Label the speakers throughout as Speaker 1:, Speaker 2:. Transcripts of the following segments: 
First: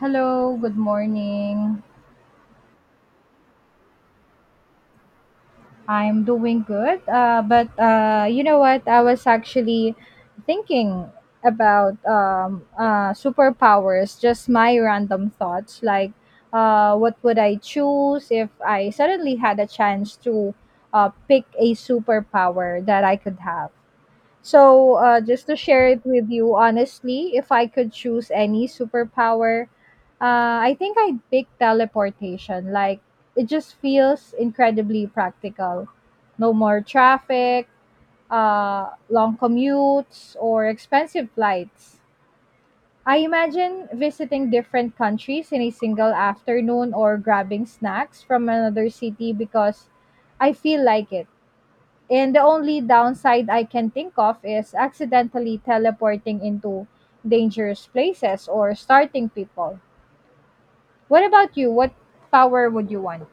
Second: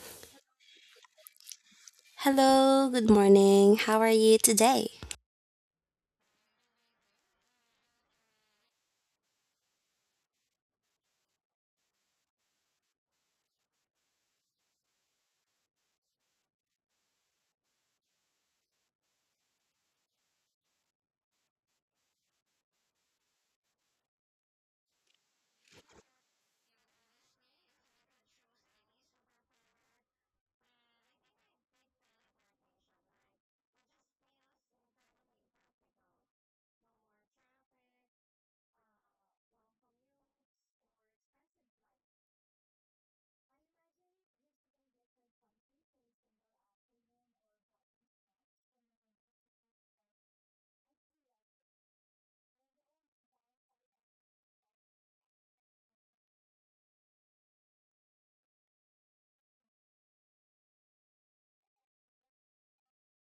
Speaker 1: Hello, good morning.
Speaker 2: Hello, good morning. How are you today?
Speaker 1: I'm doing good. But you know what? I was actually thinking about superpowers, just my random thoughts. What would I choose if I suddenly had a chance to pick a superpower that I could have? So, just to share it with you, honestly, if I could choose any superpower, I think I'd pick teleportation. Like, it just feels incredibly practical. No more traffic, long commutes, or expensive flights. I imagine visiting different countries in a single afternoon or grabbing snacks from another city because I feel like it. And the only downside I can think of is accidentally teleporting into dangerous places or starting people. What about you? What power would you want?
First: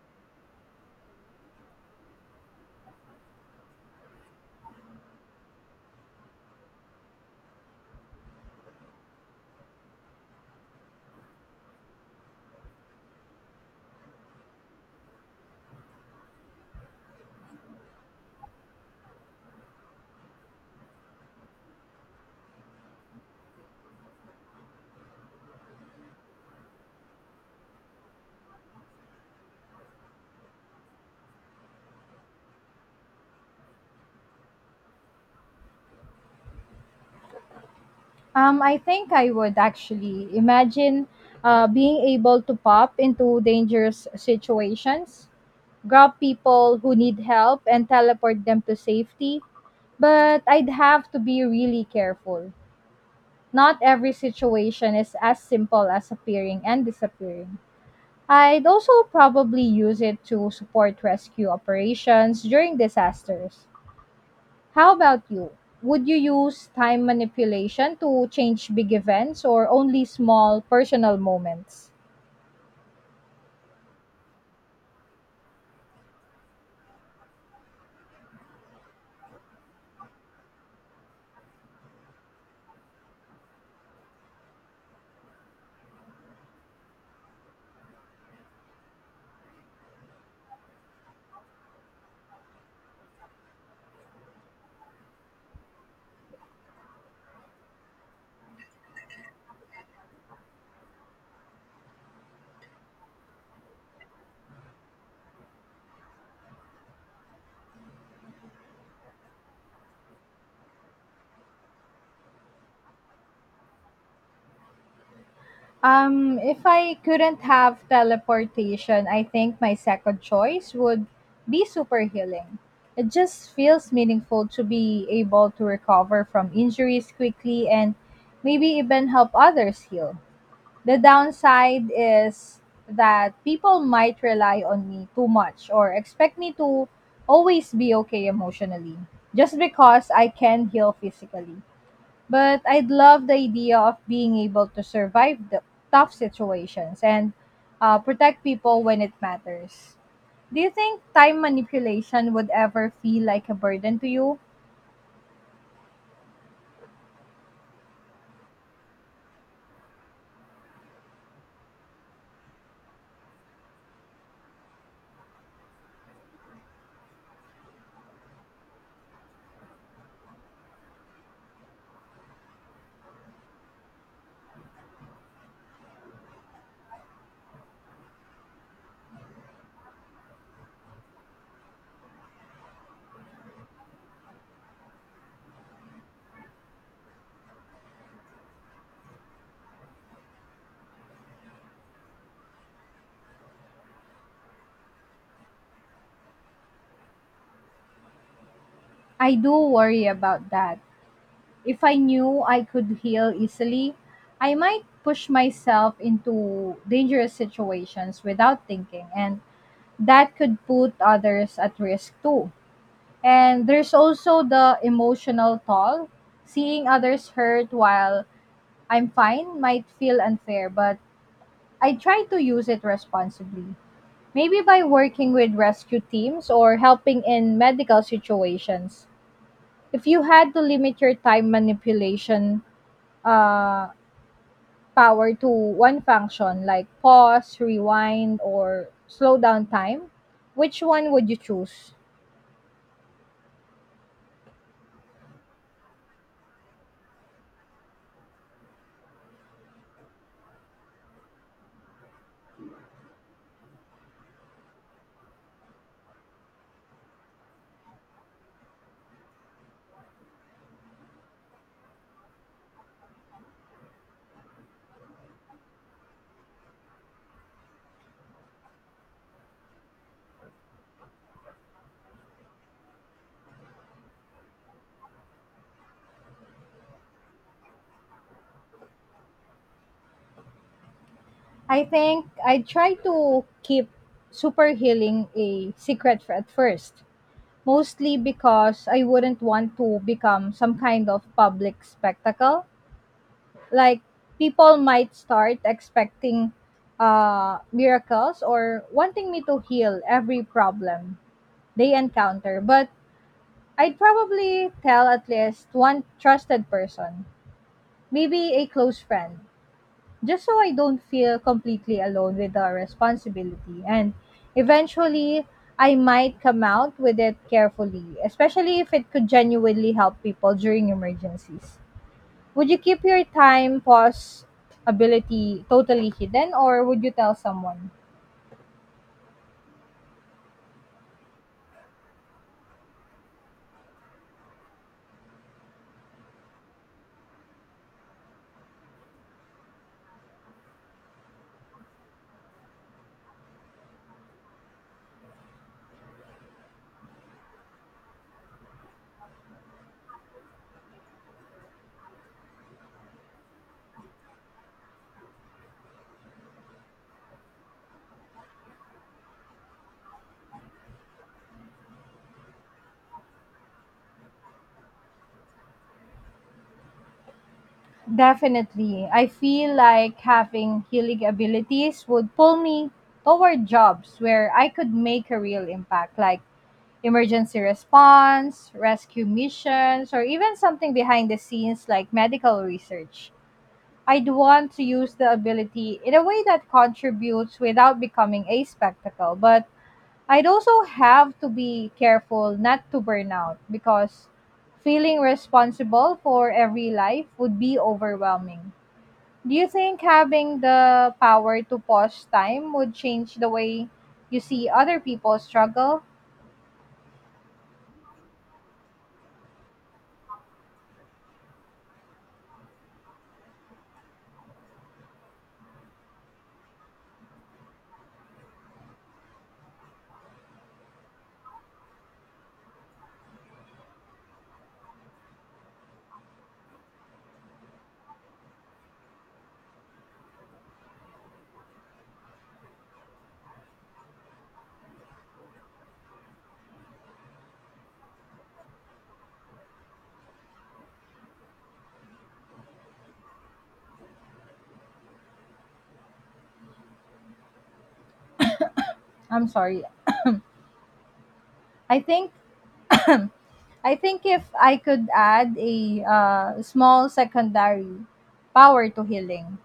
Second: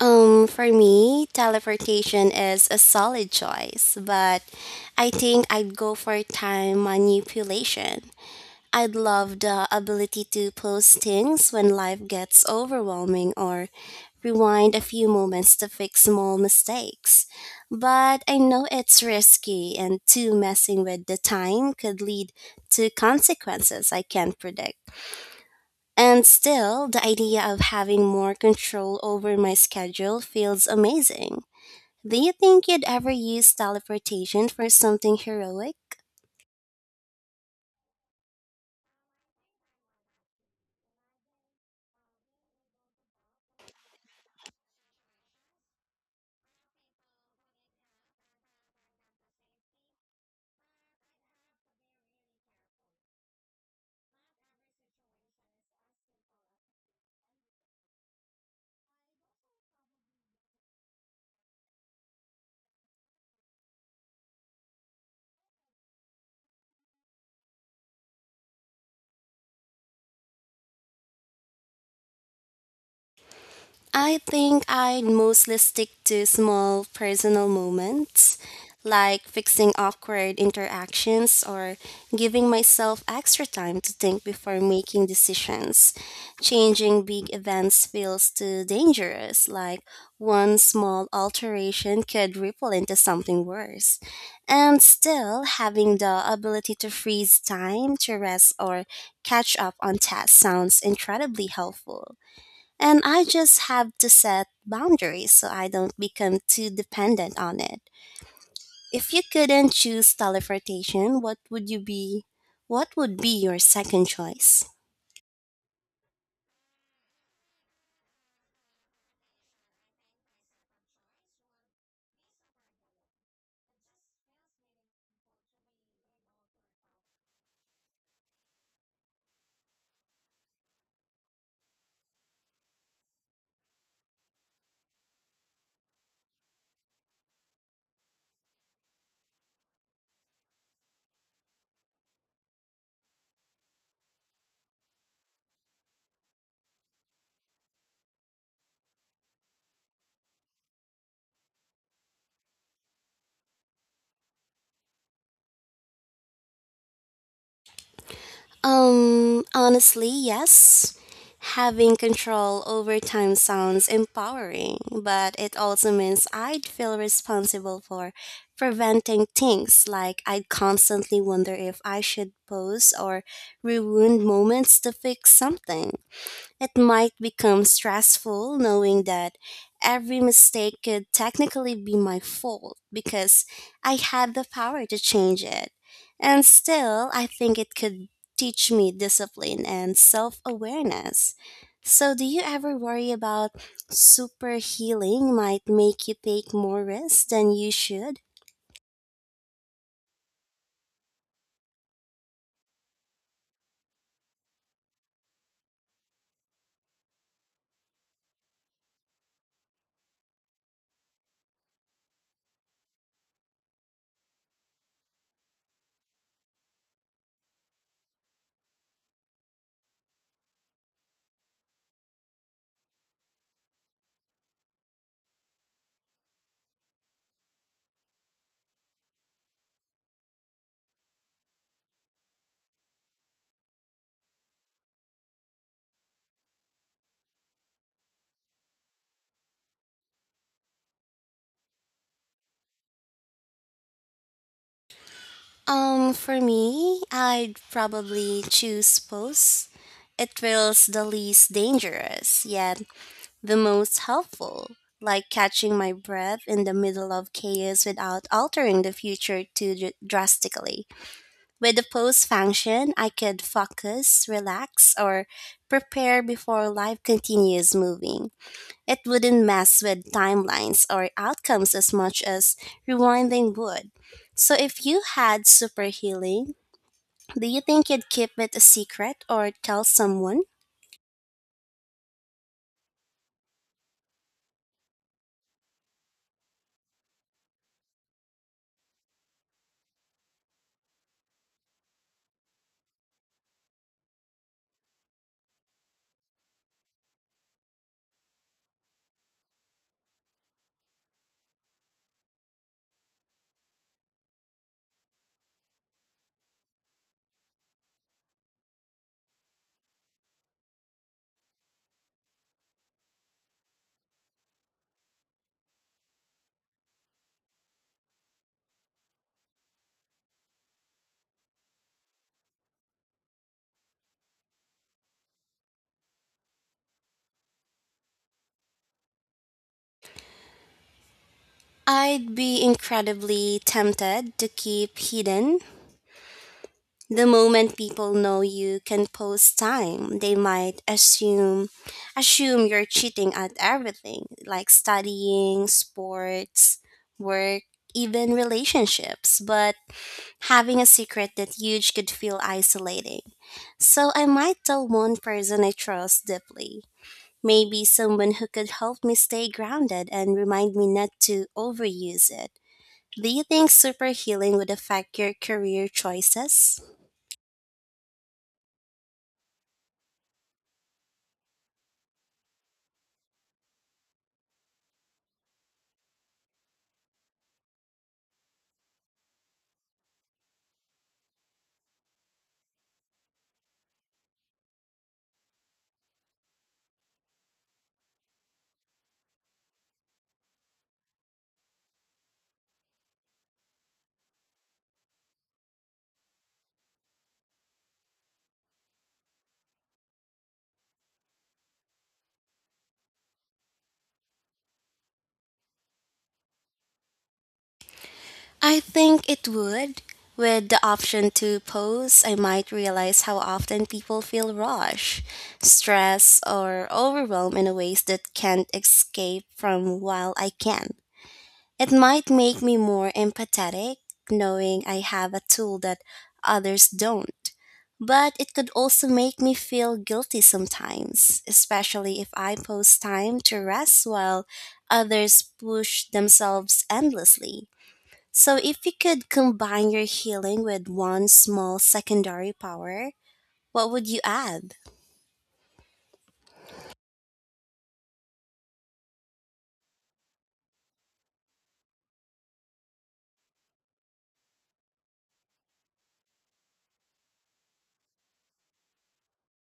Speaker 2: For me, teleportation is a solid choice, but I think I'd go for time manipulation. I'd love the ability to pause things when life gets overwhelming or rewind a few moments to fix small mistakes. But I know it's risky, and too messing with the time could lead to consequences I can't predict. And still, the idea of having more control over my schedule feels amazing. Do you think you'd ever use teleportation for something heroic?
Speaker 1: I think I would actually imagine being able to pop into dangerous situations, grab people who need help, and teleport them to safety. But I'd have to be really careful. Not every situation is as simple as appearing and disappearing. I'd also probably use it to support rescue operations during disasters. How about you? Would you use time manipulation to change big events or only small personal moments?
Speaker 2: I think I'd mostly stick to small personal moments, like fixing awkward interactions or giving myself extra time to think before making decisions. Changing big events feels too dangerous, like one small alteration could ripple into something worse. And still, having the ability to freeze time to rest or catch up on tasks sounds incredibly helpful. And I just have to set boundaries so I don't become too dependent on it. If you couldn't choose teleportation, what would you be? What would be your second choice?
Speaker 1: If I couldn't have teleportation, I think my second choice would be super healing. It just feels meaningful to be able to recover from injuries quickly and maybe even help others heal. The downside is that people might rely on me too much or expect me to always be okay emotionally just because I can heal physically. But I'd love the idea of being able to survive the tough situations and protect people when it matters. Do you think time manipulation would ever feel like a burden to you?
Speaker 2: Honestly, yes. Having control over time sounds empowering, but it also means I'd feel responsible for preventing things like I'd constantly wonder if I should pause or rewind moments to fix something. It might become stressful knowing that every mistake could technically be my fault because I had the power to change it. And still, I think it could teach me discipline and self awareness. So, do you ever worry about super healing might make you take more risks than you should?
Speaker 1: I do worry about that. If I knew I could heal easily, I might push myself into dangerous situations without thinking, and that could put others at risk too. And there's also the emotional toll. Seeing others hurt while I'm fine might feel unfair, but I try to use it responsibly. Maybe by working with rescue teams or helping in medical situations. If you had to limit your time manipulation, uh, power to one function like pause, rewind, or slow down time, which one would you choose?
Speaker 2: For me, I'd probably choose post. It feels the least dangerous, yet the most helpful, like catching my breath in the middle of chaos without altering the future too drastically. With the pause function, I could focus, relax, or prepare before life continues moving. It wouldn't mess with timelines or outcomes as much as rewinding would. So, if you had super healing, do you think you'd keep it a secret or tell someone?
Speaker 1: I think I try to keep super healing a secret at first, mostly because I wouldn't want to become some kind of public spectacle. Like, people might start expecting miracles or wanting me to heal every problem they encounter, but I'd probably tell at least one trusted person, maybe a close friend, just so I don't feel completely alone with the responsibility. And eventually, I might come out with it carefully, especially if it could genuinely help people during emergencies. Would you keep your time pause ability totally hidden, or would you tell someone?
Speaker 2: I'd be incredibly tempted to keep hidden. The moment people know you can post time, they might assume you're cheating at everything, like studying, sports, work, even relationships. But having a secret that huge could feel isolating. So I might tell one person I trust deeply. Maybe someone who could help me stay grounded and remind me not to overuse it. Do you think super healing would affect your career choices?
Speaker 1: Definitely. I feel like having healing abilities would pull me toward jobs where I could make a real impact, like emergency response, rescue missions, or even something behind the scenes like medical research. I'd want to use the ability in a way that contributes without becoming a spectacle, but I'd also have to be careful not to burn out because feeling responsible for every life would be overwhelming. Do you think having the power to pause time would change the way you see other people struggle?
Speaker 2: I think it would. With the option to pause, I might realize how often people feel rush, stress, or overwhelmed in ways that can't escape from while I can. It might make me more empathetic, knowing I have a tool that others don't. But it could also make me feel guilty sometimes, especially if I post time to rest while others push themselves endlessly. So, if you could combine your healing with one small secondary power, what would you add?
Speaker 1: I'm sorry. I think I think if I could add a small secondary power to healing,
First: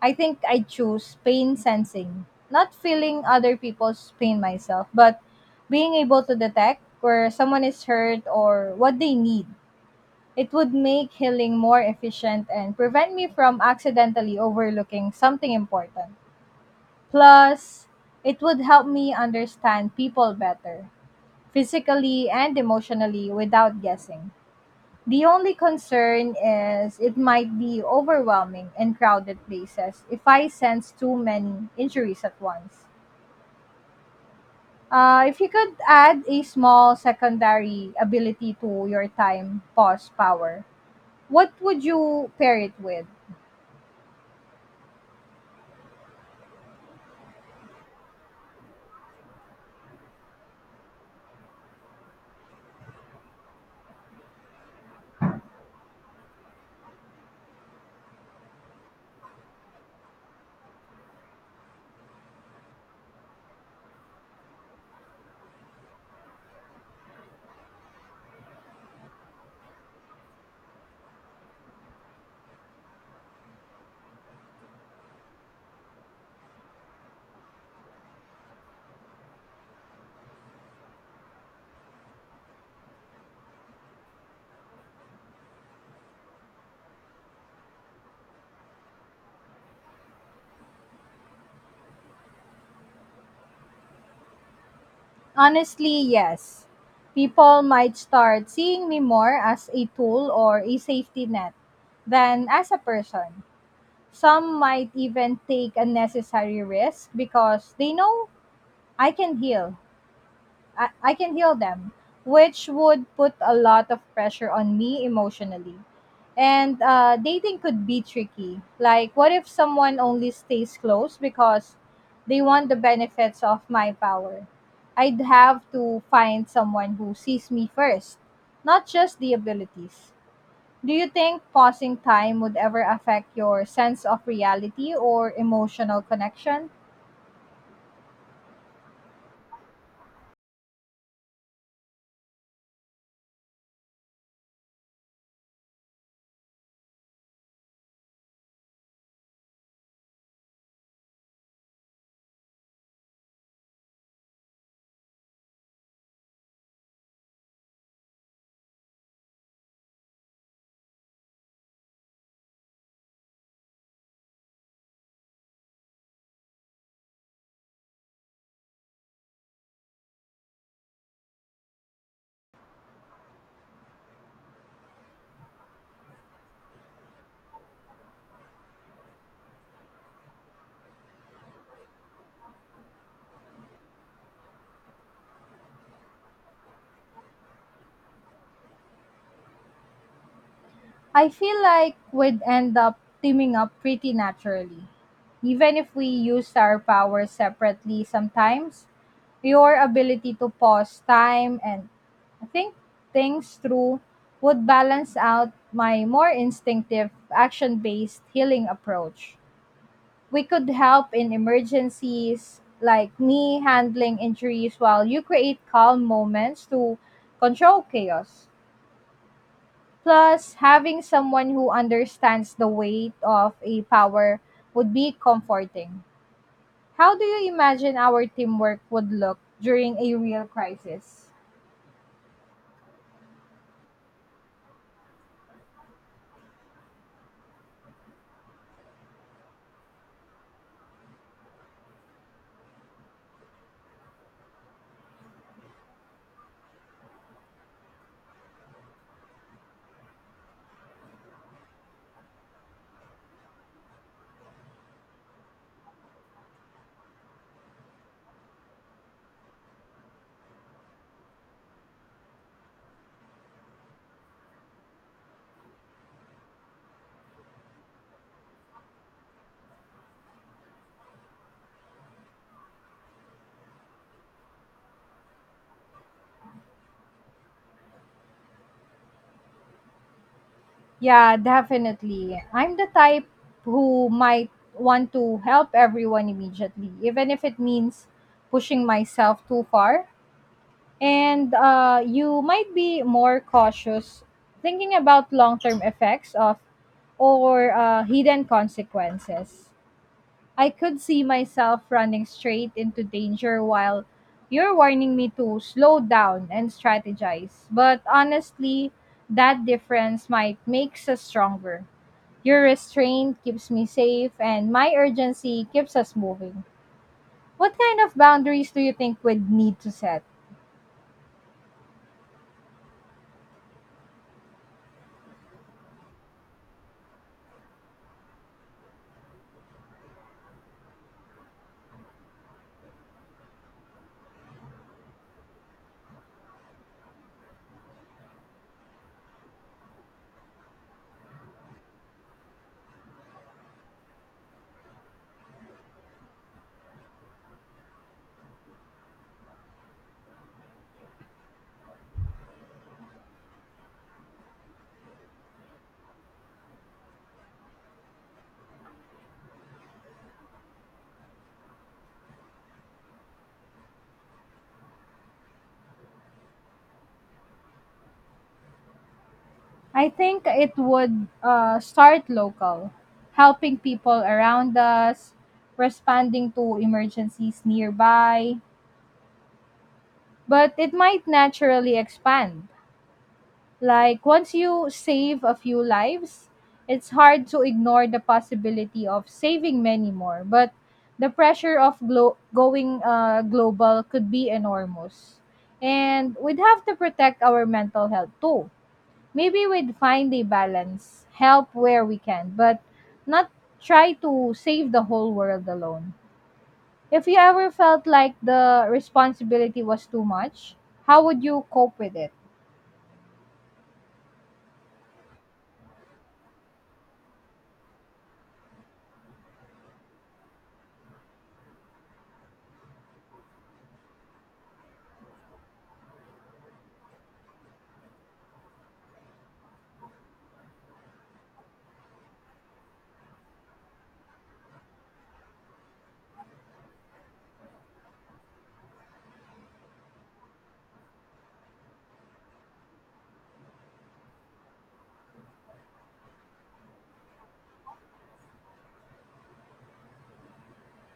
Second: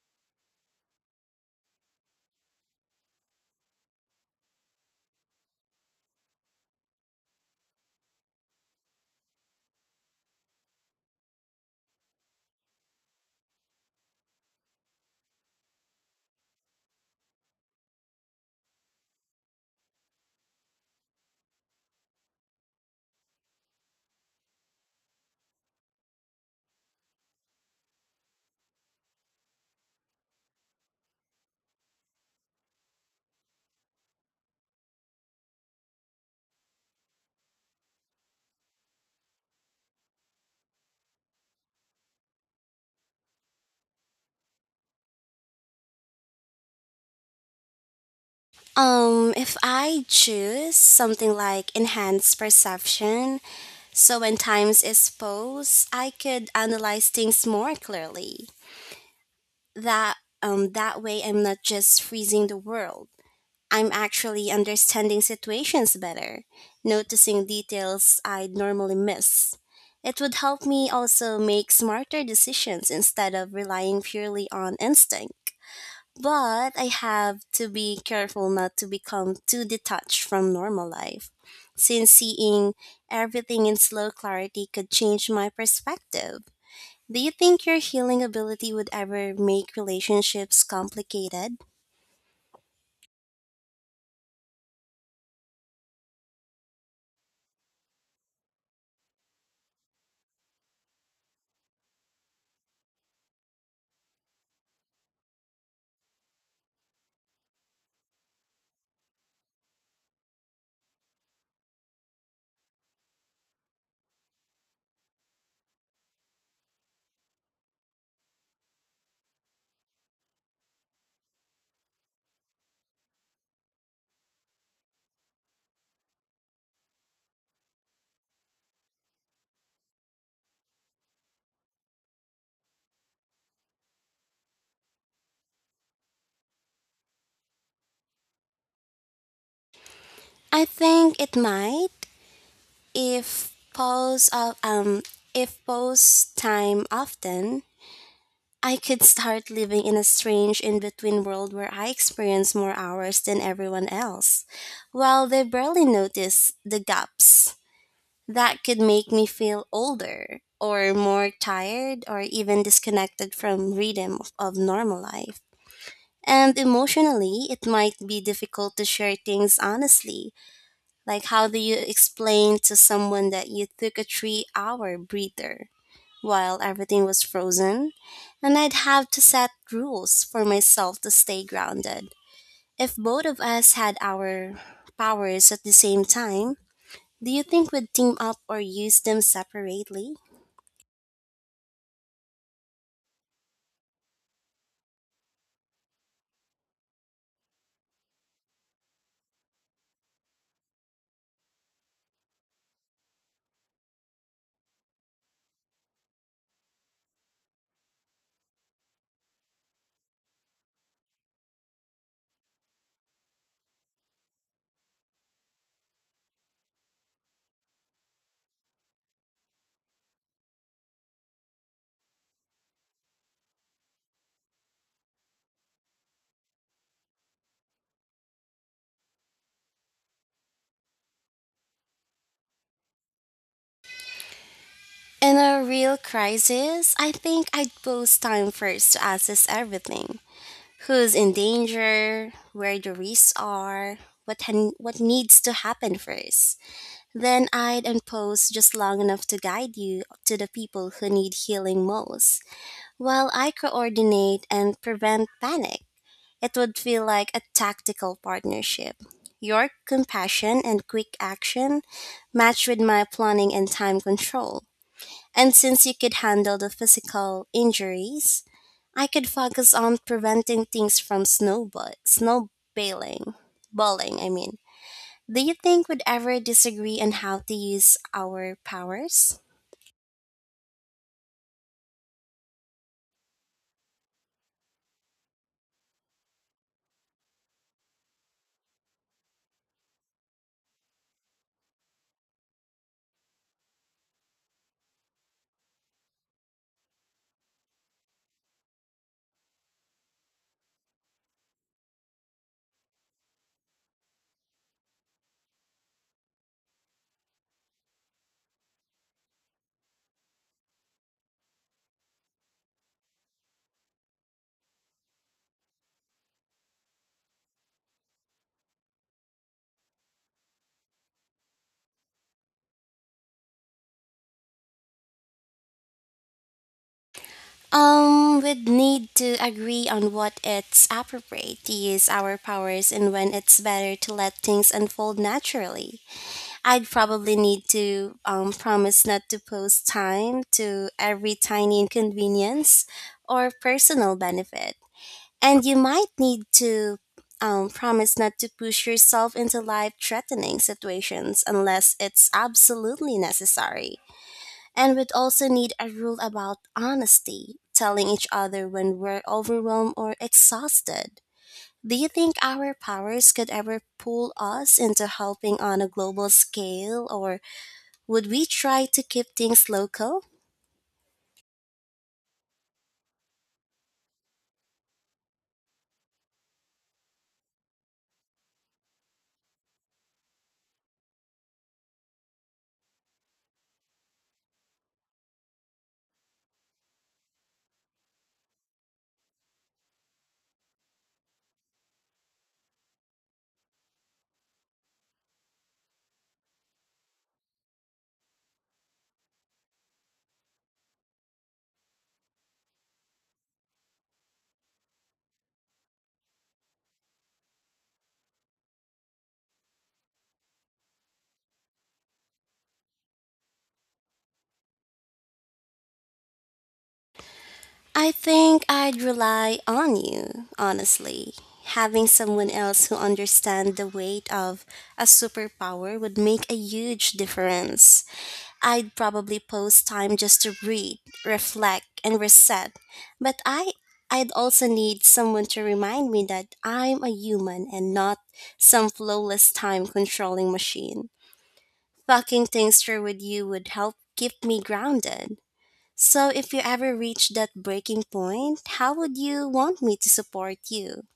Speaker 1: I think I choose pain sensing, not feeling other people's pain myself, but being able to detect where someone is hurt or what they need. It would make healing more efficient and prevent me from accidentally overlooking something important. Plus, it would help me understand people better, physically and emotionally, without guessing. The only concern is it might be overwhelming in crowded places if I sense too many injuries at once. If you could add a small secondary ability to your time pause power, what would you pair it with?
Speaker 2: If I choose something like enhanced perception, so when times is posed, I could analyze things more clearly. That that way I'm not just freezing the world. I'm actually understanding situations better, noticing details I'd normally miss. It would help me also make smarter decisions instead of relying purely on instinct. But I have to be careful not to become too detached from normal life, since seeing everything in slow clarity could change my perspective. Do you think your healing ability would ever make relationships complicated?
Speaker 1: Honestly, yes. People might start seeing me more as a tool or a safety net than as a person. Some might even take unnecessary risks because they know I can heal. I can heal them, which would put a lot of pressure on me emotionally. And dating could be tricky. Like, what if someone only stays close because they want the benefits of my power? I'd have to find someone who sees me first, not just the abilities. Do you think pausing time would ever affect your sense of reality or emotional connection?
Speaker 2: I think it might. If pause of um if pause time often, I could start living in a strange in between world where I experience more hours than everyone else, while they barely notice the gaps that could make me feel older or more tired or even disconnected from rhythm of normal life. And emotionally, it might be difficult to share things honestly like, how do you explain to someone that you took a 3 hour breather while everything was frozen? And I'd have to set rules for myself to stay grounded. If both of us had our powers at the same time, do you think we'd team up or use them separately?
Speaker 1: I feel like we'd end up teaming up pretty naturally. Even if we used our powers separately sometimes, your ability to pause time and think things through would balance out my more instinctive, action based healing approach. We could help in emergencies, like me handling injuries, while you create calm moments to control chaos. Plus, having someone who understands the weight of a power would be comforting. How do you imagine our teamwork would look during a real crisis?
Speaker 2: In a real crisis, I think I'd pose time first to assess everything who's in danger, where the risks are, what needs to happen first. Then I'd impose just long enough to guide you to the people who need healing most, while I coordinate and prevent panic. It would feel like a tactical partnership. Your compassion and quick action matched with my planning and time control. And since you could handle the physical injuries, I could focus on preventing things from snowballing. Balling, I mean. Do you think we'd ever disagree on how to use our powers?
Speaker 1: Yeah, definitely. I'm the type who might want to help everyone immediately, even if it means pushing myself too far. And you might be more cautious thinking about long term effects of or hidden consequences. I could see myself running straight into danger while you're warning me to slow down and strategize. But honestly, that difference might makes us stronger. Your restraint keeps me safe and my urgency keeps us moving. What kind of boundaries do you think we'd need to set?
Speaker 2: We'd need to agree on what it's appropriate to use our powers and when it's better to let things unfold naturally. I'd probably need to promise not to post time to every tiny inconvenience or personal benefit. And you might need to promise not to push yourself into life threatening situations unless it's absolutely necessary. And we'd also need a rule about honesty, telling each other when we're overwhelmed or exhausted. Do you think our powers could ever pull us into helping on a global scale, or would we try to keep things
Speaker 1: I
Speaker 2: local?
Speaker 1: think it would start local, helping people around us, responding to emergencies nearby, but it might naturally expand. Like once you save a few lives, it's hard to ignore the possibility of saving many more, but the pressure of going global could be enormous. And we'd have to protect our mental health too. Maybe we'd find a balance, help where we can, but not try to save the whole world alone. If you ever felt like the responsibility was too much, how would you cope with it?
Speaker 2: I think I'd rely on you, honestly. Having someone else who understands the weight of a superpower would make a huge difference. I'd probably post time just to breathe, reflect, and reset. But I'd also need someone to remind me that I'm a human and not some flawless time controlling machine. Talking things through with you would help keep me grounded. So, if you ever reach that breaking point, how would you want me to support you?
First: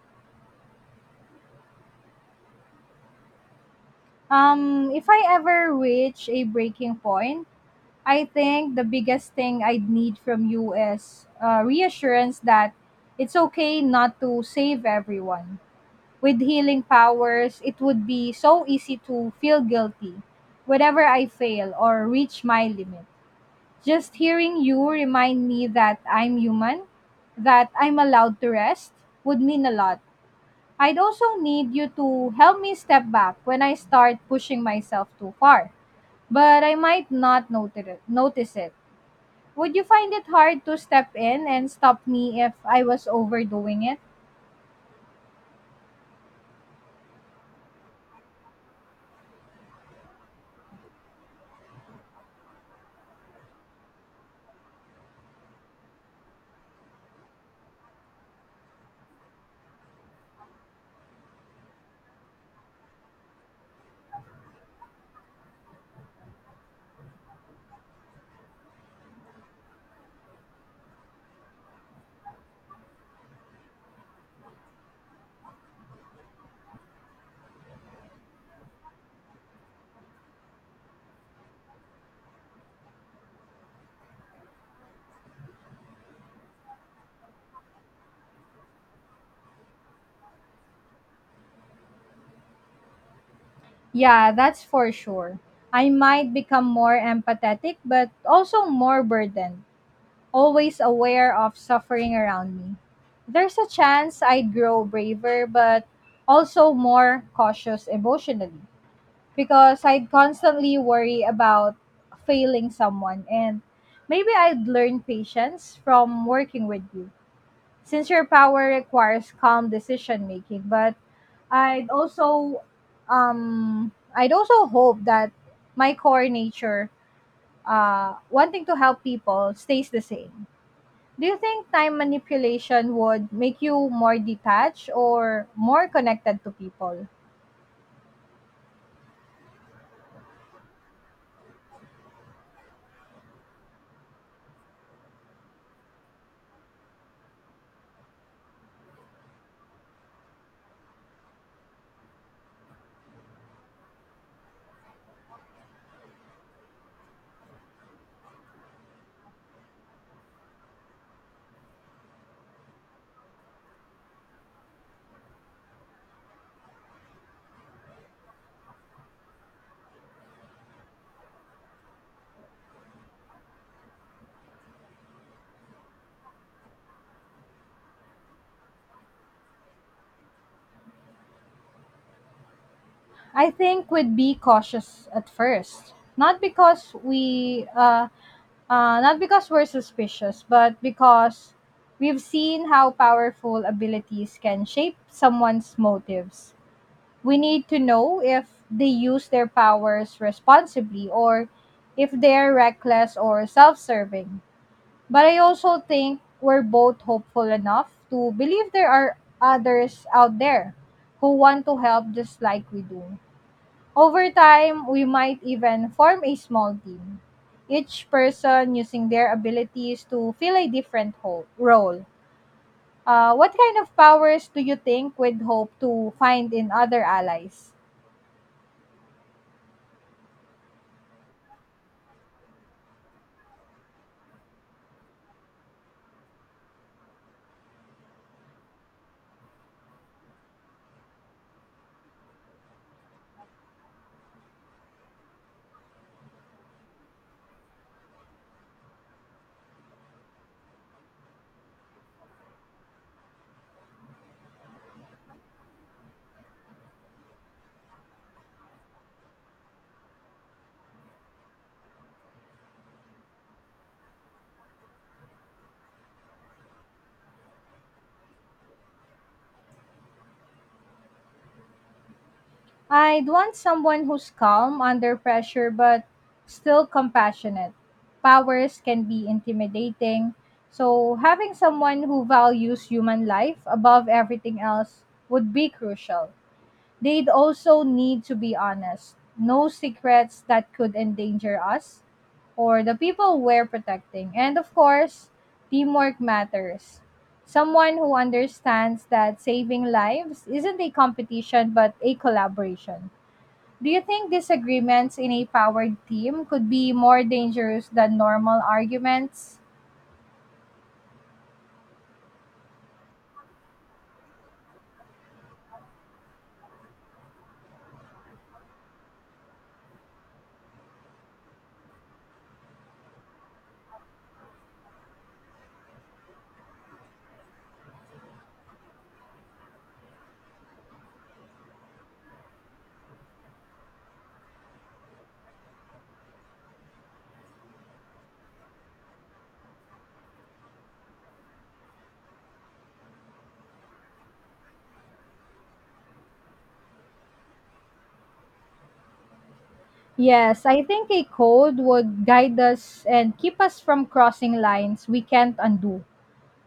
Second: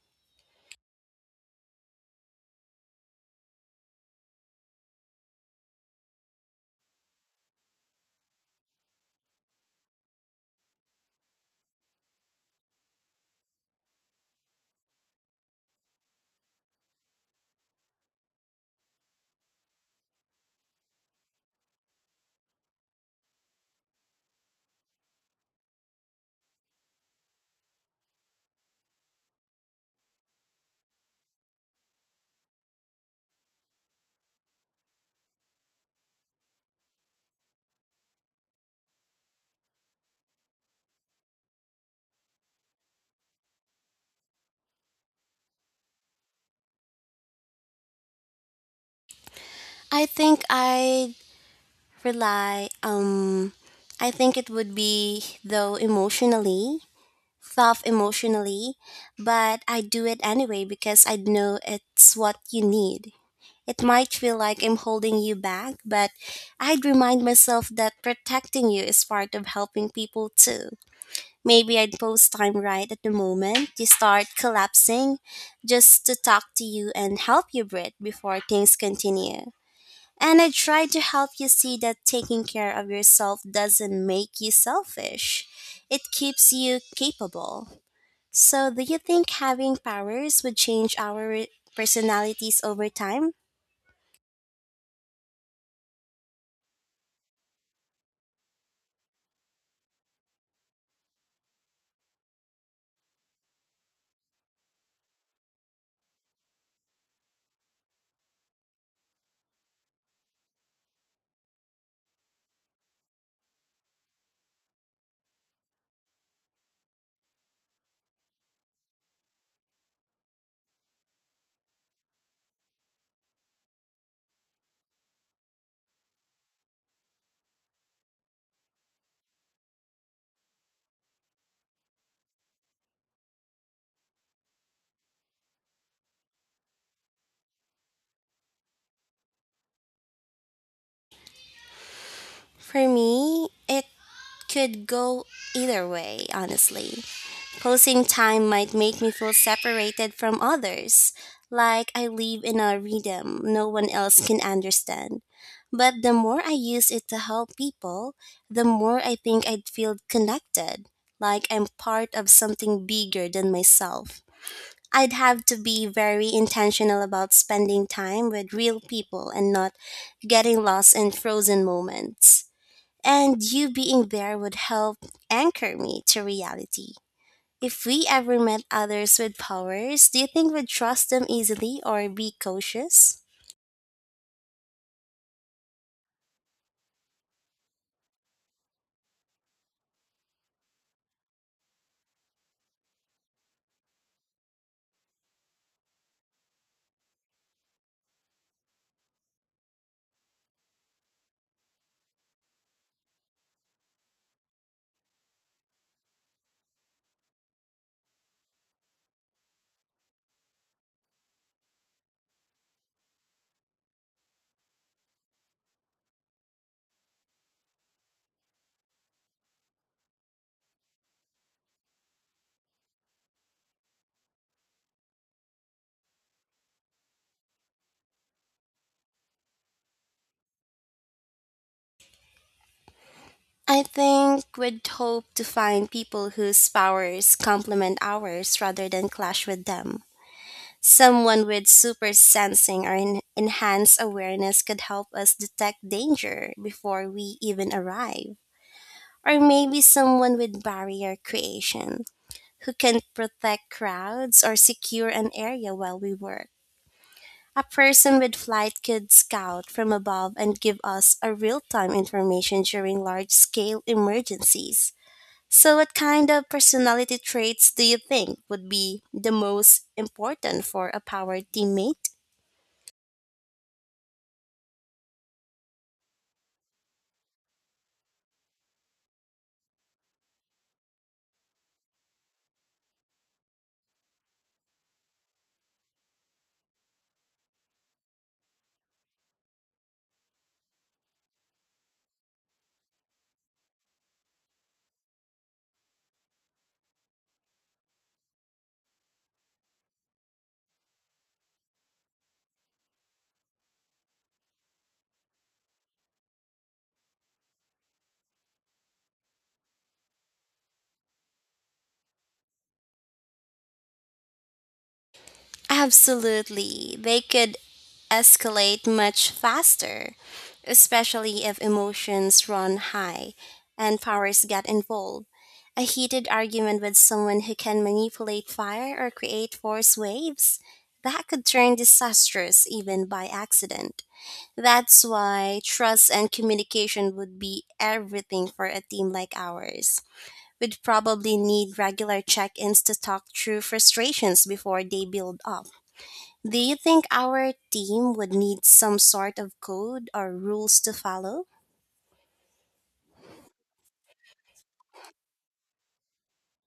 Speaker 1: If I ever reach a breaking point, I think the biggest thing I'd need from you is reassurance that it's okay not to save everyone. With healing powers, it would be so easy to feel guilty whenever I fail or reach my limit. Just hearing you remind me that I'm human, that I'm allowed to rest, would mean a lot. I'd also need you to help me step back when I start pushing myself too far, but I might not Notice it. Would you find it hard to step in and stop me if I was overdoing it?
Speaker 2: I think I'd rely, um, I think it would be, though, emotionally, tough emotionally, but I'd do it anyway because I'd know it's what you need. It might feel like I'm holding you back, but I'd remind myself that protecting you is part of helping people too. Maybe I'd post time right at the moment you start collapsing just to talk to you and help you breathe before things continue. And I try to help you see that taking care of yourself doesn't make you selfish. It keeps you capable. So, do you think having powers would change our personalities over time?
Speaker 1: Yeah, that's for sure. I might become more empathetic but also more burdened. Always aware of suffering around me. There's a chance I'd grow braver, but also more cautious emotionally because I'd constantly worry about failing someone. And maybe I'd learn patience from working with you since your power requires calm decision making. But I'd also I'd also hope that my core nature wanting to help people stays the same. Do you think time manipulation would make you more detached or more connected to people?
Speaker 2: For me, it could go either way, honestly. Closing time might make me feel separated from others, like I live in a rhythm no one else can understand. But the more I use it to help people, the more I think I'd feel connected, like I'm part of something bigger than myself. I'd have to be very intentional about spending time with real people and not getting lost in frozen moments. And you being there would help anchor me to reality. If we ever met others with powers, do you think we'd trust them easily or be cautious?
Speaker 1: I think we'd be cautious at first, not because not because we're suspicious, but because we've seen how powerful abilities can shape someone's motives. We need to know if they use their powers responsibly or if they're reckless or self-serving. But I also think we're both hopeful enough to believe there are others out there who want to help just like we do. Over time, we might even form a small team, each person using their abilities to fill a different role. What kind of powers do you think we'd hope to find in other allies?
Speaker 2: I think we'd hope to find people whose powers complement ours rather than clash with them. Someone with super sensing or enhanced awareness could help us detect danger before we even arrive. Or maybe someone with barrier creation who can protect crowds or secure an area while we work. A person with flight could scout from above and give us a real-time information during large-scale emergencies. So what kind of personality traits do you think would be the most important for a power teammate?
Speaker 1: I'd want someone who's calm under pressure but still compassionate. Powers can be intimidating, so having someone who values human life above everything else would be crucial. They'd also need to be honest. No secrets that could endanger us or the people we're protecting. And of course, teamwork matters. Someone who understands that saving lives isn't a competition but a collaboration. Do you think disagreements in a powered team could be more dangerous than normal arguments?
Speaker 2: Absolutely. They could escalate much faster, especially if emotions run high and powers get involved. A heated argument with someone who can manipulate fire or create force waves that could turn disastrous even by accident. That's why trust and communication would be everything for a team like ours. We'd probably need regular check ins to talk through frustrations before they build up. Do you think our team would need some sort of code or
Speaker 1: Yes,
Speaker 2: rules
Speaker 1: I
Speaker 2: to
Speaker 1: think a
Speaker 2: follow?
Speaker 1: code would guide us and keep us from crossing lines we can't undo.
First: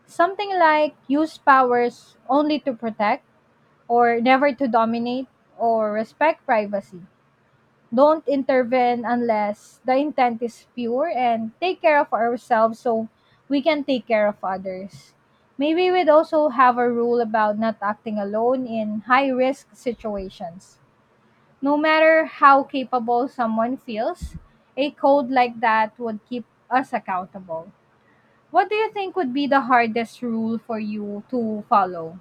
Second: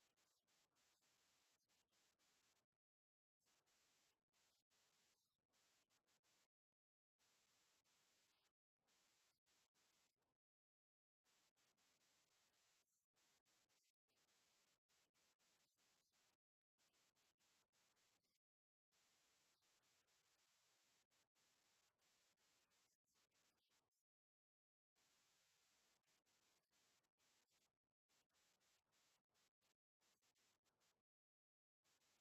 Speaker 1: Something like use powers only to protect, or never to dominate, or respect privacy. Don't intervene unless the intent is pure and take care of ourselves so we can take care of others. Maybe we'd also have a rule about not acting alone in high risk situations. No matter how capable someone feels, a code like that would keep us accountable. What do you think would be the hardest rule for you to follow?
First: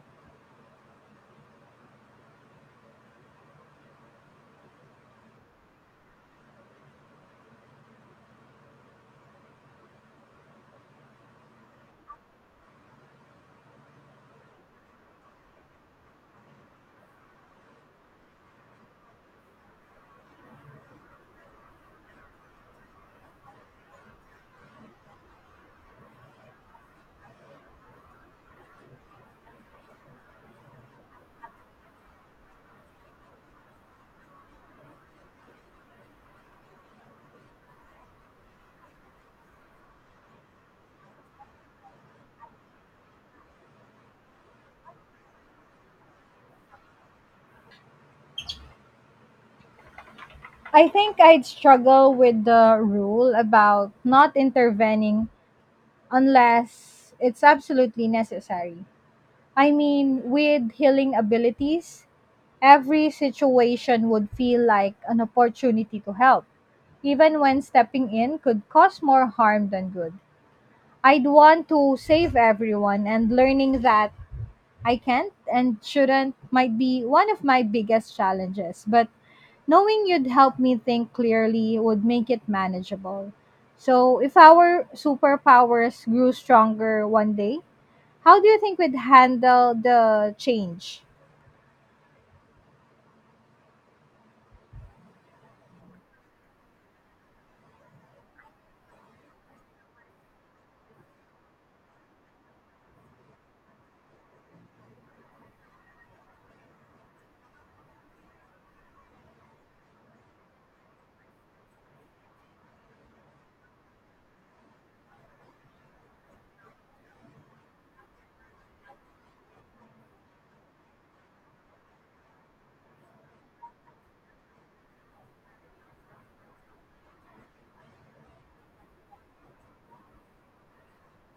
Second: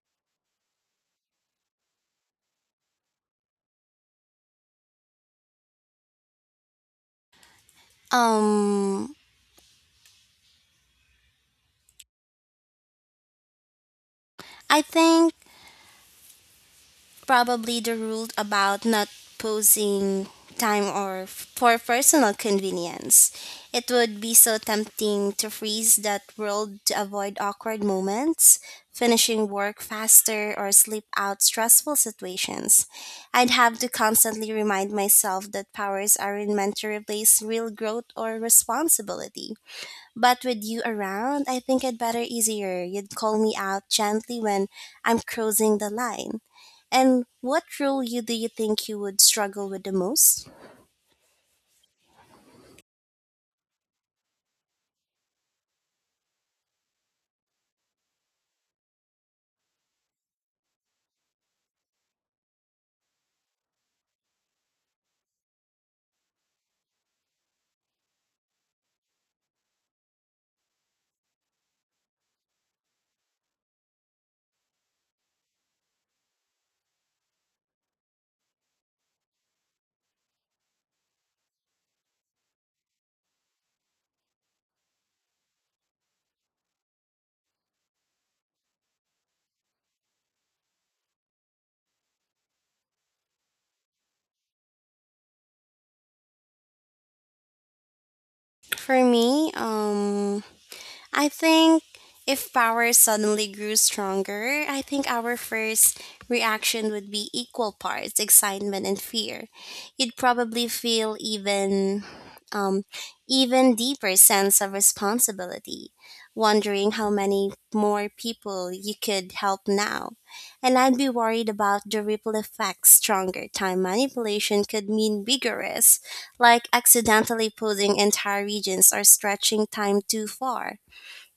Speaker 2: Um, I think probably the rule about not posing time or for personal convenience. It would be so tempting to freeze that world to avoid awkward moments, finishing work faster or sleep out stressful situations. I'd have to constantly remind myself that powers aren't meant to replace real growth or responsibility. But with you around, I think I'd better easier. You'd call me out gently when I'm crossing the line. And what role you do you think you would struggle with the most?
Speaker 1: I think I'd struggle with the rule about not intervening unless it's absolutely necessary. I mean, with healing abilities, every situation would feel like an opportunity to help, even when stepping in could cause more harm than good. I'd want to save everyone, and learning that I can't and shouldn't might be one of my biggest challenges. But knowing you'd help me think clearly would make it manageable. So, if our superpowers grew stronger one day, how do you think we'd handle the change?
Speaker 2: For me, I think if power suddenly grew stronger, I think our first reaction would be equal parts excitement and fear. You'd probably feel even um even deeper sense of responsibility, wondering how many more people you could help now. And I'd be worried about the ripple effects stronger time manipulation could mean bigger risks, like accidentally pulling entire regions or stretching time too far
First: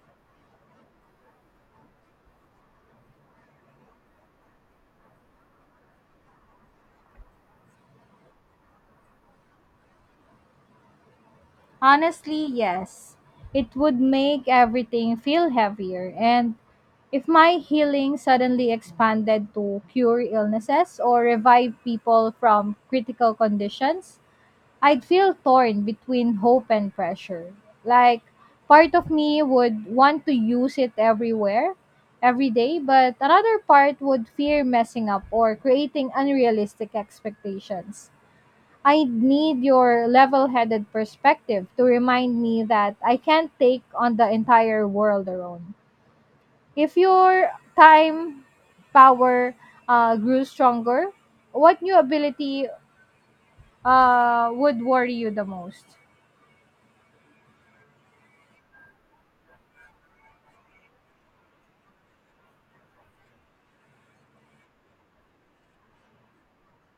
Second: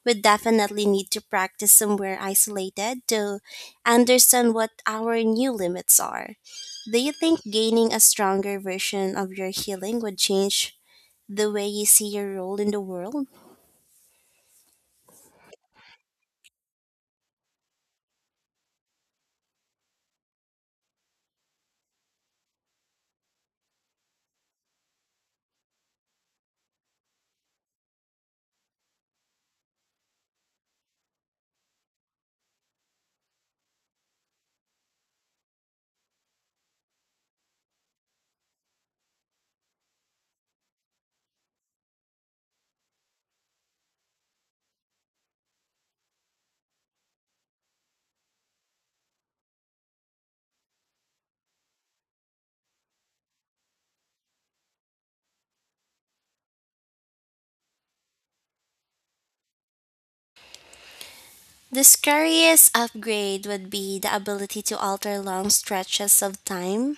Speaker 2: would definitely need to practice somewhere isolated to understand what our new limits are. Do you think gaining a stronger version of your healing would change the way you see your
Speaker 1: Honestly,
Speaker 2: role in the
Speaker 1: yes.
Speaker 2: world?
Speaker 1: It would make everything feel heavier. And if my healing suddenly expanded to cure illnesses or revive people from critical conditions, I'd feel torn between hope and pressure. Like, part of me would want to use it everywhere, every day, but another part would fear messing up or creating unrealistic expectations. I need your level headed perspective to remind me that I can't take on the entire world alone. If your time power grew stronger, what new ability would worry you the most?
Speaker 2: The scariest upgrade would be the ability to alter long stretches of time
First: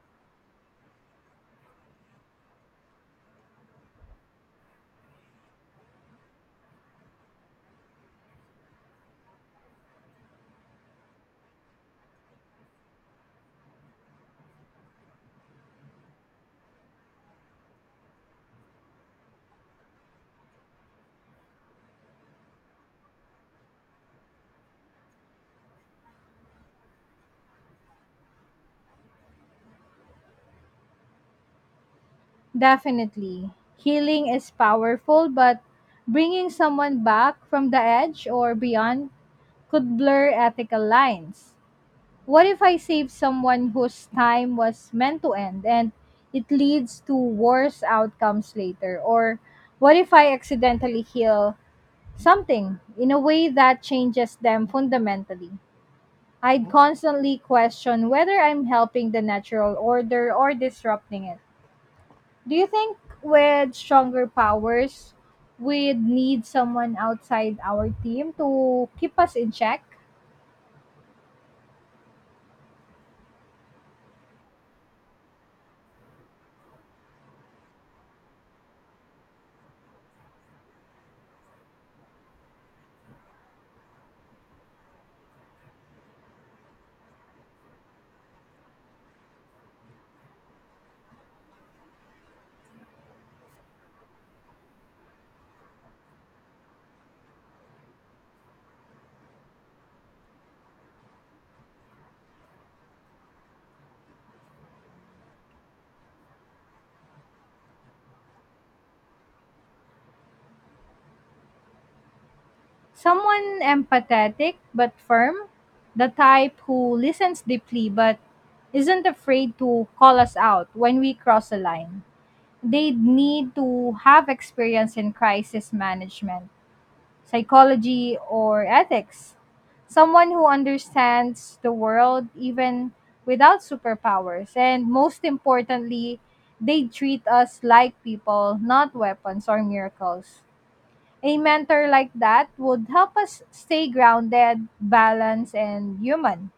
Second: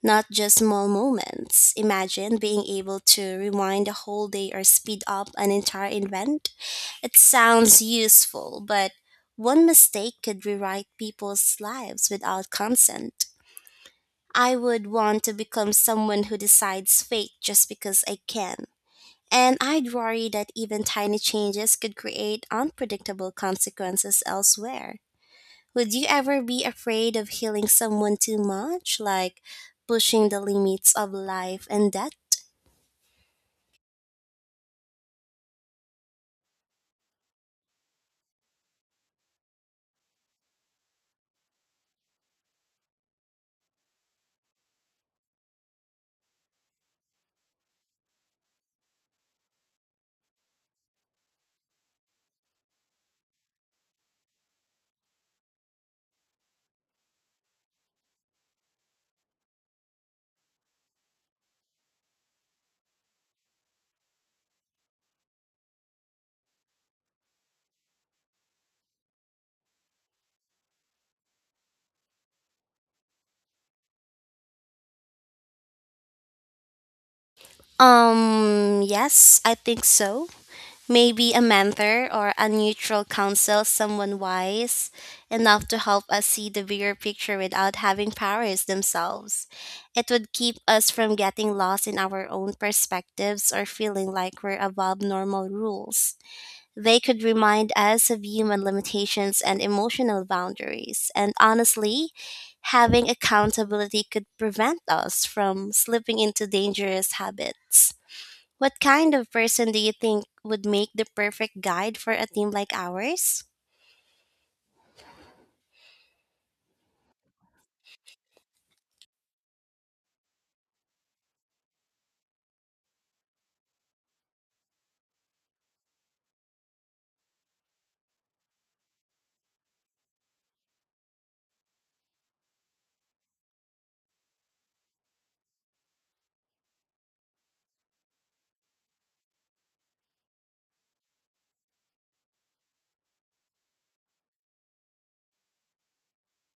Speaker 2: not just small moments. Imagine being able to rewind a whole day or speed up an entire event. It sounds useful, but one mistake could rewrite people's lives without consent. I would want to become someone who decides fate just because I can. And I'd worry that even tiny changes could create unpredictable consequences elsewhere. Would you ever be afraid of healing someone too much, like pushing the limits of life and death?
Speaker 1: Definitely. Healing is powerful, but bringing someone back from the edge or beyond could blur ethical lines. What if I save someone whose time was meant to end and it leads to worse outcomes later? Or what if I accidentally heal something in a way that changes them fundamentally? I'd constantly question whether I'm helping the natural order or disrupting it. Do you think with stronger powers, we'd need someone outside our team to keep us in check?
Speaker 2: Yes, I think so. Maybe a mentor or a neutral counsel, someone wise enough to help us see the bigger picture without having powers themselves. It would keep us from getting lost in our own perspectives or feeling like we're above normal rules. They could remind us of human limitations and emotional boundaries. And honestly, having accountability could prevent us from slipping into dangerous habits. What kind of person do you think would make the perfect guide for a team like ours?
Speaker 1: Someone empathetic but firm, the type who listens deeply but isn't afraid to call us out when we cross a line. They need to have experience in crisis management, psychology, or ethics. Someone who understands the world even without superpowers. And most importantly, they treat us like people, not weapons or miracles. A mentor like that would help us stay grounded, balanced, and human.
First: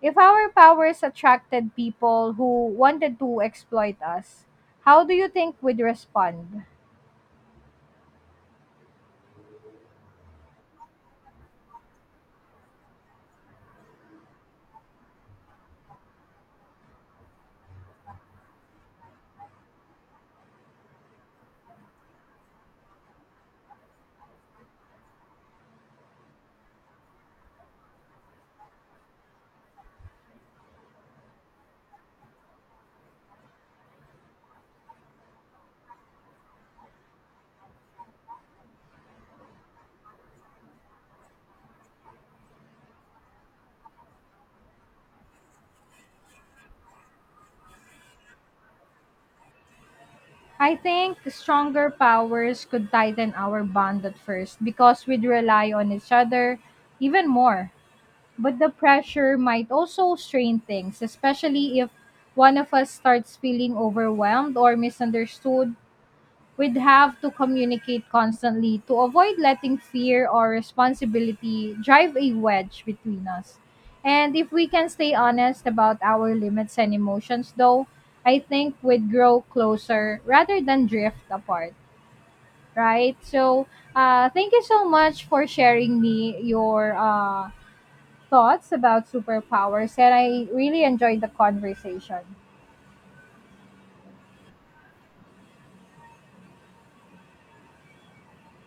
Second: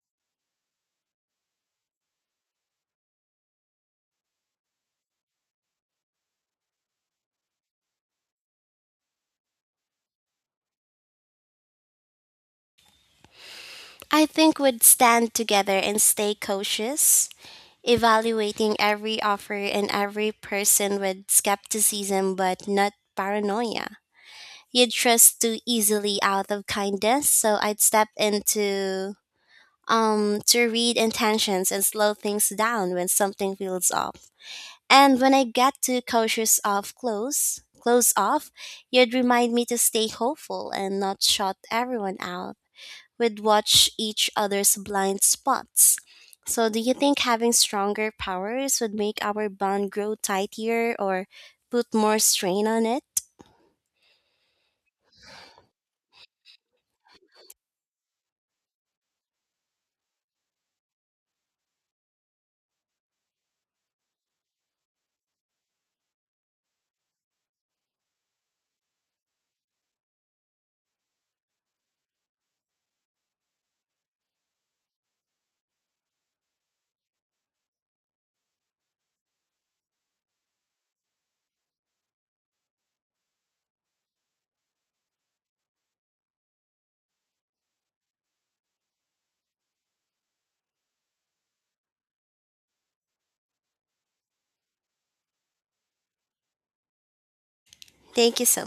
Speaker 1: If our powers attracted people who wanted to exploit us, how do you think we'd respond?
Speaker 2: I think would stand together and stay cautious, evaluating every offer and every person with skepticism but not paranoia. You'd trust too easily out of kindness. So I'd step into to read intentions and slow things down when something feels off. And when I get too cautious of close off, you'd remind me to stay hopeful and not shut everyone out. We'd watch each other's blind spots. So do you think having stronger powers would make our bond grow
Speaker 1: I
Speaker 2: tighter
Speaker 1: think
Speaker 2: or
Speaker 1: stronger
Speaker 2: put more
Speaker 1: powers
Speaker 2: strain on
Speaker 1: could
Speaker 2: it?
Speaker 1: tighten our bond at first because we'd rely on each other even more. But the pressure might also strain things, especially if one of us starts feeling overwhelmed or misunderstood we'd have to communicate constantly to avoid letting fear or responsibility drive a wedge between us. And if we can stay honest about our limits and emotions, though, I think we'd grow closer rather than drift apart, right? So, thank you so much for sharing me your thoughts about superpowers, and I really enjoyed the conversation.
Speaker 2: Thank you so